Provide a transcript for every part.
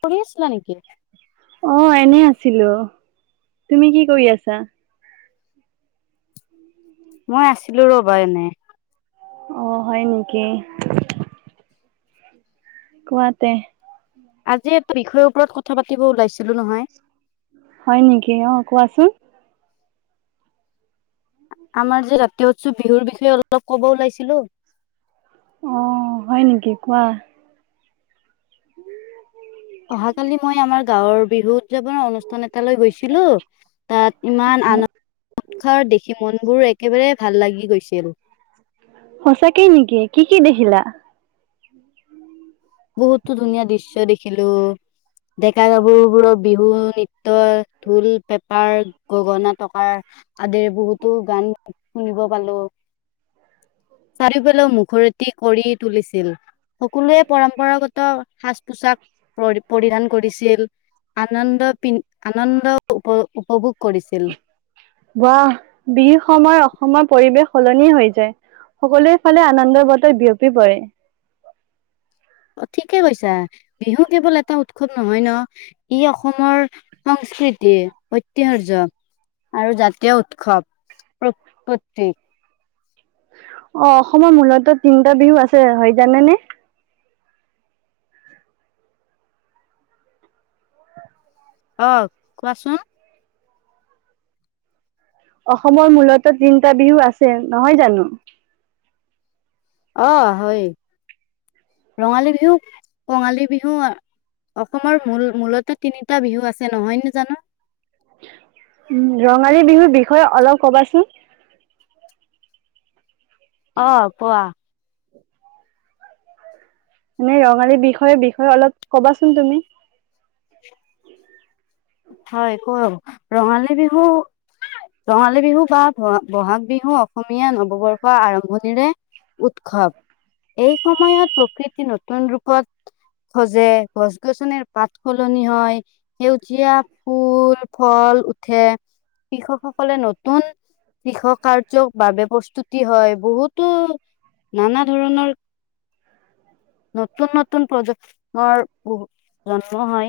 পঢ়ি আছিলা নেকি? অ এনে আছিলো তুমি কি কৰি আছা‌‌? মই আছিলো ৰ'বা এনে, আহ হয় নেকি? কোৱাতে। আজি এটা বিষয়ৰ ওপৰত কথা পাতিব ওলাইছিলো নহয়। হয় নেকি অহ কোৱাচোন। আমাৰ যে জাতীয় উৎসৱ বিহুৰ বিষয়ে অলপ কব ওলাইছিলো। অহ, হয় নেকি কোৱা। [inaudible] অহাকালি মই আমাৰ গাঁৱৰ বিহু উদযাপনৰ অনুষ্ঠান ন এটা লৈ গৈছিলো তাত ইমান আনা [unintelligible] ৰসৰ দেখি মন বোৰ একেবাৰে ভাল লাগি গৈছিল। সঁচাকেই নেকি কি কি দেখিলা? বহুতো ধুনীয়া দৃশ্য দেখিলো ডেকা গাভৰুবোৰৰ বিহু নৃত্য ঢোল পেপাৰ গগনা তকাৰ আদিৰ বহুতো গান শুনিব পালো চাৰিওফালেও মুখৰেতী কৰি তুলিছিল। পৰম্পৰাগত সাজ পোছাক পৰি- পৰিধান কৰিছিল আনন্দ পিন্ধ আনন্দ উপ- উপভোগ কৰিছিল ৱাহ বিহু সময় অসমৰ পৰিৱেশ সলনি হৈ যায় সকলোৱে ফালে আনন্দৰ বতৰ বিয়পি পৰে। অহ, ঠিকে কৈছা বিহু কেৱল এটা উৎসৱ নহয় ন ই অসমৰ সংস্কৃতি ঐতিহাৰ্য আৰু জাতীয় উৎসৱ প্ৰ- প্ৰতীক। অহ, অসমৰ মূলত তিনটা বিহু আছে হয় জানে নে? অহ, কোৱাচোন। অসমৰ মূলত তিনটা বিহু আছে নহয় জানো। অহ, হয় ৰঙালী বিহু, কঙালী বিহু অসমৰ মূল মূলত তিনিটা বিহু আছে নহয় নে জানো। উম, ৰঙালী বিহুৰ বিষয়ে অলপ কবাচোন। অহ, কোৱা। মানে ৰঙালী বিষয়ে- বিষয়ে অলপ কবাচোন তুমি। হয় কম ৰঙালী বিহু- ৰঙালী বিহু বা বহাগ বিহু অসমীয়া নৱবৰ্ষৰ আৰম্ভণিৰে উৎসৱ এই সময়ত প্ৰকৃতি নতুন ৰূপত খজে গছ গছনিৰ পাত সলনি হয় সেউ জীয়া ফুল ফল উঠে কৃষকসকলে নতুন কৃষ কাৰ্যৰ বাবে প্ৰস্তুতি হয় বহুতো নানা ধৰণৰ [inaudible] নতুন- নতুন প্ৰজন্মৰ বহু জন্ম হয়।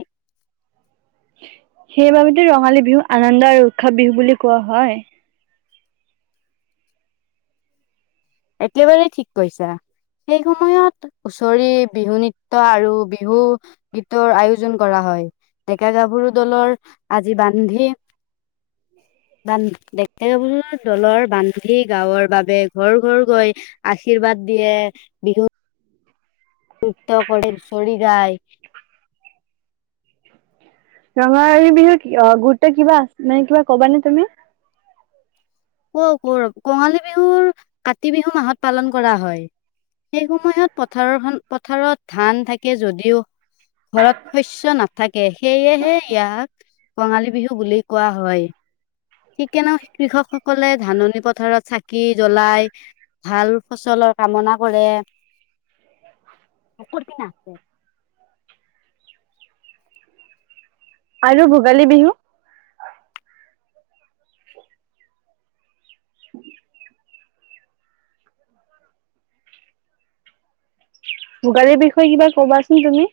সেইবাবেটো ৰঙালী বিহু আনন্দ আৰু উৎসৱ বিহু বুলি কোৱা হয়। একেবাৰে ঠিক কৈছা সেই সময়ত হুচৰি বিহু নৃত্য আৰু বিহু গীতৰ আয়োজন কৰা হয় ডেকা গাভৰু দলৰ আজি বান্ধি বান্ধ ডেকা গাভৰু দলৰ বান্ধি গাঁৱৰ বাবে ঘৰ- ঘৰ গৈ আশীৰ্বাদ দিয়ে বিহু নিত্য কৰে হুচৰি গায়। ৰঙালী বিহুৰ অহ, গুৰুত্ব কিবা মানে কিবা কবানে তুমি? [unintelligible] কঙালী বিহুৰ কাতি বিহু মাহত পালন কৰা হয় সেই সময়ত পথাৰৰ হন পথাৰত ধান থাকে যদিও ঘৰত শস্য নাথাক কে সেয়েহে ইয়াক কঙালী বিহু বুলি কোৱা হয়। ঠিক কেনেও কৃষকসকলে ধাননি পথাৰত চাকি জ্বলাই ভাল ফচলৰ কামনা কৰে [unintelligible] আৰু ভোগালী বিহু? ভোগালীৰ বিষয়ে কিবা কবাচোন তুমি?